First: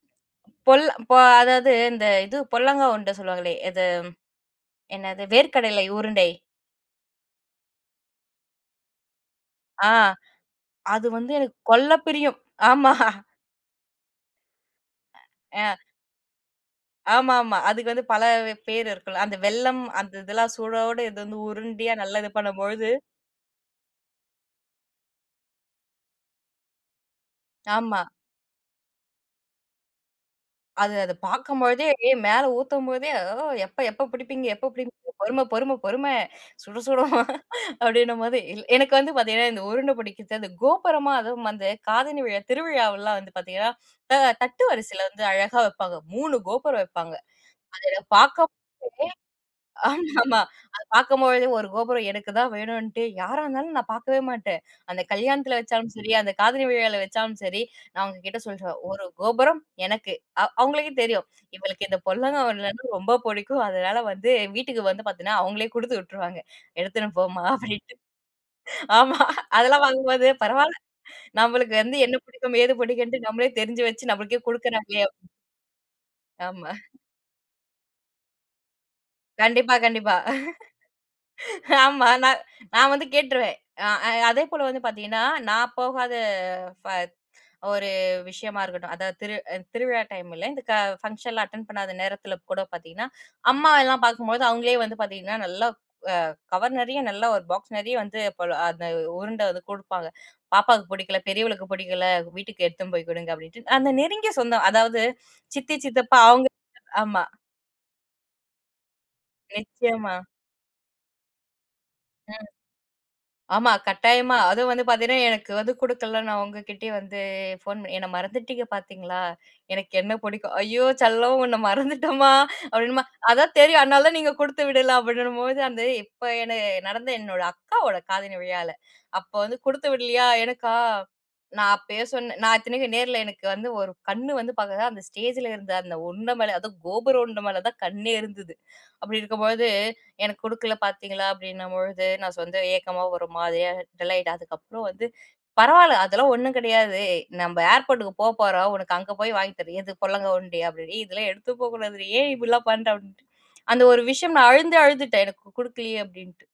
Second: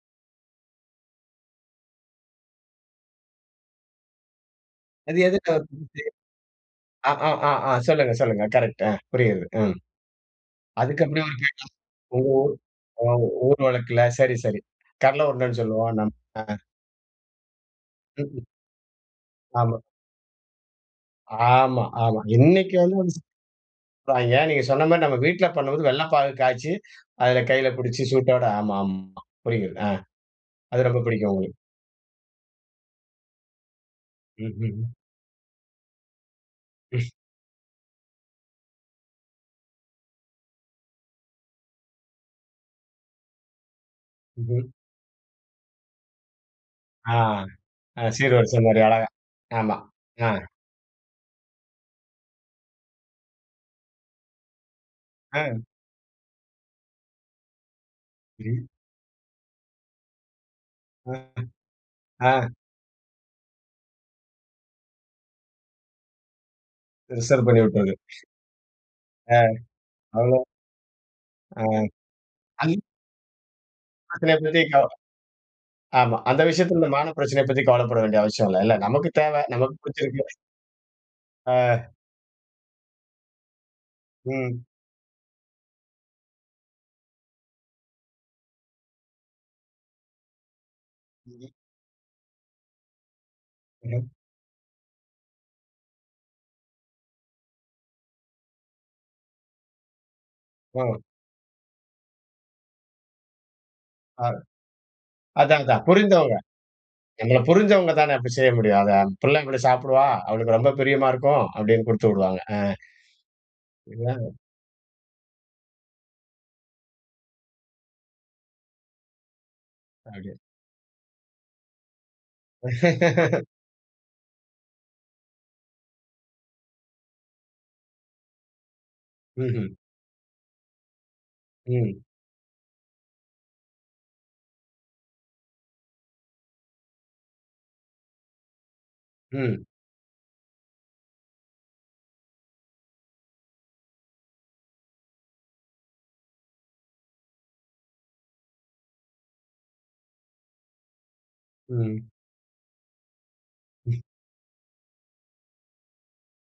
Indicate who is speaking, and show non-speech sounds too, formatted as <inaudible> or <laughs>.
Speaker 1: பொல் ப, அதாவது, இந்த இது பொல்லாங்கா உருண்ட சொல்லுவாங்களே. அது.
Speaker 2: அது
Speaker 1: என்னாது?
Speaker 2: எதுக்காக <unintelligible> புடிச்சி?
Speaker 1: வேர்க்கடலை உருண்டை.
Speaker 2: ஆ ஆ ஆ ஆ. சொல்லுங்க சொல்லுங்க. கரெக்ட்டு. அ. புரியுது. ம்.
Speaker 1: ஆ.
Speaker 2: அதுக்கு
Speaker 1: அது
Speaker 2: அப்பறம்
Speaker 1: வந்து
Speaker 2: <unintelligible> அங்க
Speaker 1: எனக்கு
Speaker 2: கேட்டா.
Speaker 1: கொள்ள
Speaker 2: உங்க
Speaker 1: பிரியம்.
Speaker 2: ஊர்
Speaker 1: ஆமா.
Speaker 2: எ ஊர் வழக்கில சரி சரி. கடல உருண்டன்னு
Speaker 1: ஆ.
Speaker 2: சொல்வோம் நம்ம.
Speaker 1: ஆமா ஆமா. அதுக்கு வந்து பல
Speaker 2: ம்.
Speaker 1: பேரு இருக்கும் இல்ல. அந்த
Speaker 2: ஆமா.
Speaker 1: வெல்லம், அந்த இதெல்லாம் சூடோடு, இது வந்து
Speaker 2: ஆமா,
Speaker 1: உருண்டையா
Speaker 2: ஆமா.
Speaker 1: நல்லா இது பண்ணும்
Speaker 2: இன்னிக்கு
Speaker 1: பொழுது
Speaker 2: வந்து அது <unintelligible> சீனில பண்ராய்ங்க. நீங்க சொன்ன மாரி நம்ம வீட்ல பண்ணும்போது, வெல்ல பாகு காய்ச்சி, அதுல கைல
Speaker 1: ஆமா.
Speaker 2: பிடிச்சு சூட்டோட, ஆமா ஆமா. புரிகிறது. ஆ. அது
Speaker 1: அது
Speaker 2: ரொம்ப
Speaker 1: அது
Speaker 2: பிடிக்கும் உங்களுக்கு?
Speaker 1: பாக்கும் பொழுதே, ஏ, மேலே ஊத்தும் போதே, "ஓ, எப்ப எப்பப்
Speaker 2: ம்.
Speaker 1: புடிப்பீங்க?
Speaker 2: ம்.
Speaker 1: எப்பப்
Speaker 2: ம்.
Speaker 1: புடிப்பீங்க? பொறும பொறும, பொறும. சுடச்
Speaker 2: <chuckles>
Speaker 1: சுடும்," அப்டின்னும் போது, எனக்கு வந்து பாத்தீங்கன்னா, இந்த உருண்ட புடிக்கிறத்து, அது கோபுரமா அதுவும் வந்து அந்தக் காதணி விழா, திருவிழாவெல்லாம் வந்து பாத்தீங்கன்னா, அ, தட்டு
Speaker 2: ம்ஹ்ம்.
Speaker 1: வரிசைல வந்து அழகா வப்பாங்க. 3 கோபுரம்
Speaker 2: ஆ.
Speaker 1: வெப்பாங்க. அது என்ன
Speaker 2: அ,
Speaker 1: பாக்கும்
Speaker 2: சீர்வரிச மாரி
Speaker 1: போதே.
Speaker 2: அழகா. ஆமா.
Speaker 1: ஆமா
Speaker 2: ஆ.
Speaker 1: ஆமா, அது பாக்கும் பொழுதே ஒரு கோபுரம் எனக்குத்தான் வேணுன்னுட்டு யாரா இருந்தாலும் நான் பாக்கவே மாட்டேன். அந்தத் கல்யாணத்துல
Speaker 2: அ.
Speaker 1: வெச்சாலும் சரி, அந்த காதணி விழாவுல வச்சாலும் சரி, நான் அவுங்ககிட்ட
Speaker 2: ம்.
Speaker 1: சொல்லிருவேன். "1 கோபுரம் எனக்கு."அவு அவுங்களுக்கே
Speaker 2: ஆ.
Speaker 1: தெரியும், இவளுக்கு இந்தப் பொல்லாங்கா
Speaker 2: ஆ.
Speaker 1: உருண்டன்னா ரொம்பப் புடிக்கும். அதனால வந்து வீட்டுக்கு வந்து பாத்தீங்கன்னா, அவுங்களே குடுத்து விட்ருவாங்க. "எடுத்துன்னுப் போமா"
Speaker 2: ரிசர்வ் பண்ணிவுட்றது.
Speaker 1: அப்டின்னுட்டு. ஆமா,
Speaker 2: அ.
Speaker 1: அதெல்லாம் பாக்கும் போது,
Speaker 2: அவ்ளோ
Speaker 1: பரவால்ல.
Speaker 2: அ.
Speaker 1: நம்மளுக்கு வந்து என்ன பிடிக்கும்?
Speaker 2: அது
Speaker 1: ஏது பிடிக்கும்ன்னு? நம்மளயே தெரிஞ்சி வச்சி, நமக்கே
Speaker 2: <unintelligible>
Speaker 1: குடுக்குறாங்களே அப்
Speaker 2: .ஆமா. அந்த
Speaker 1: ஆமா.
Speaker 2: விஷயத்தில இந்த
Speaker 1: <chuckles>
Speaker 2: மான பிரச்சனைய பத்தி கவலைப்பட வேண்டிய அவசியம் இல்லல்ல! நமக்கு தேவ, நமக்கு
Speaker 1: கண்டிப்பா கண்டிப்பா
Speaker 2: பிடிச்சிருக்கு.
Speaker 1: <laughs>
Speaker 2: அ.
Speaker 1: ஆமா, நா நான் வந்து கேட்ருவேன். அ, அ,
Speaker 2: ம்.
Speaker 1: அதேபோல வந்து பாத்தீங்கன்னா, நான் போகாத, ஃப ஒரு விஷயமா இருக்கட்டும், அதாவது திரு அந் திருவிழா டைமுல, இந்த கா ஃபங்ஷன்ல்லாம்
Speaker 2: ம்ஹ்ம்.
Speaker 1: அட்டெண்ட் பண்ணாத நேரத்துல கூட பாத்தீங்கன்னா, அம்மாவ எல்லாம்
Speaker 2: ம்ஹ்ம்.
Speaker 1: பாக்கும் பொழுது, அவுங்களே வந்து பாத்தீங்கன்னா, நல்லா அ, கவர் நெறையா, நல்லா ஒரு பாக்ஸ் நெறைய வந்து, போல, அந்த உருண்ட வந்து குடுப்பாங்க.
Speaker 2: ஓ!
Speaker 1: "பாப்பாக்குப் புடிக்கும்ல, பெரியவளுக்குப் புடிக்கும்ல, வீட்டுக்கு எடுத்துன்னு போயி குடுங்க" அப்படின்ட்டு. அந்த நெருங்கிய
Speaker 2: யாரு?
Speaker 1: சொந்தம் அதாவது
Speaker 2: அதான்
Speaker 1: சித்தி,
Speaker 2: அதான்.
Speaker 1: சித்தப்பா
Speaker 2: புரிந்தவங்க.
Speaker 1: அவுங்க ஆமா.
Speaker 2: நம்மள புரிஞ்சவங்க தானே, அப்டி செய்ய முடியும்? அதான். அந் "பிள்ள இப்டி சாப்பிடுவா,
Speaker 1: நிச்சயமா.
Speaker 2: அவளுக்கு ரொம்ப பிரியமா இருக்கும்" அப்டின்னு குடுத்து விடுவாங்க.
Speaker 1: ம்,
Speaker 2: அ.
Speaker 1: ஆமா. கட்டாயமா.
Speaker 2: <unintelligible>
Speaker 1: அதும் வந்து பாத்தீங்கன்னா எனக்கு வந்து குடுக்கல, நான் அவுங்ககிட்டயே வந்து போன் பண்ணி, "என்ன மறந்துட்டீங்க பாத்தீங்களா? எனக்கு என்ன
Speaker 2: <unintelligible>
Speaker 1: புடிக்கும்" "ஐயோ செல்லம்! உன்ன மறந்துட்டோம்மா" அப்டின்னம்ம,
Speaker 2: <laughs>
Speaker 1: "அதான் தெரியும். அதனால தான் நீங்க குடுத்து விடல" அப்டின்னும் பொழுது, அந்த இப்ப, என்ன நடந்த என்னோட அக்காவோட காதணி விழால. அப்போ வந்து
Speaker 2: ம்ஹ்ம்.
Speaker 1: குடுத்து விடலியா, எனக்கா? நான்
Speaker 2: ம்.
Speaker 1: அப்பயே சொன்னேன், நான் இத்தனைக்கும் நேர்ல எனக்கு வந்து ஒரு கண்ணு வந்து பாத்தீங்கன்னா, அந்த ஸ்டேஜில இருந்த அந்த உண்ட மேல, அதும் கோபுர உருண்ட மேல தான் கண்ணே இருந்தது. அப்டி
Speaker 2: ம்.
Speaker 1: இருக்கும்பொழுது, "எனக்கு குடுக்கல பாத்தீங்களா?" அப்டின்னும்பொழுது நான் சொந்த ஏக்கமா, ஒரு மாரியா டல்லாயிட்டேன். அதுக்கப்பறம் வந்து, "பரவால்ல, அதெல்லாம் ஒண்ணும் கெடையாது. ஏய் நம்ப ஏர்போர்ட்டுக்கு போபோறோம் உனக்கு அங்க போயி வாங்கித் தரேன்" "எது பொல்லாங்கா உருண்டயா?" அப்டின்னு ஏ, இதெல்லாம் எடுத்து போக்கூடாதுரி!
Speaker 2: ம்
Speaker 1: ஏன், இப்டிலாம் பண்ற?" அப்டின்ட்டு அந்த ஒரு
Speaker 2: <chuckles>
Speaker 1: விஷயம் நான் அழுந்து அழுதுட்டேன், எனக்கு குடுக்கலயே அப்டின்ட்டு.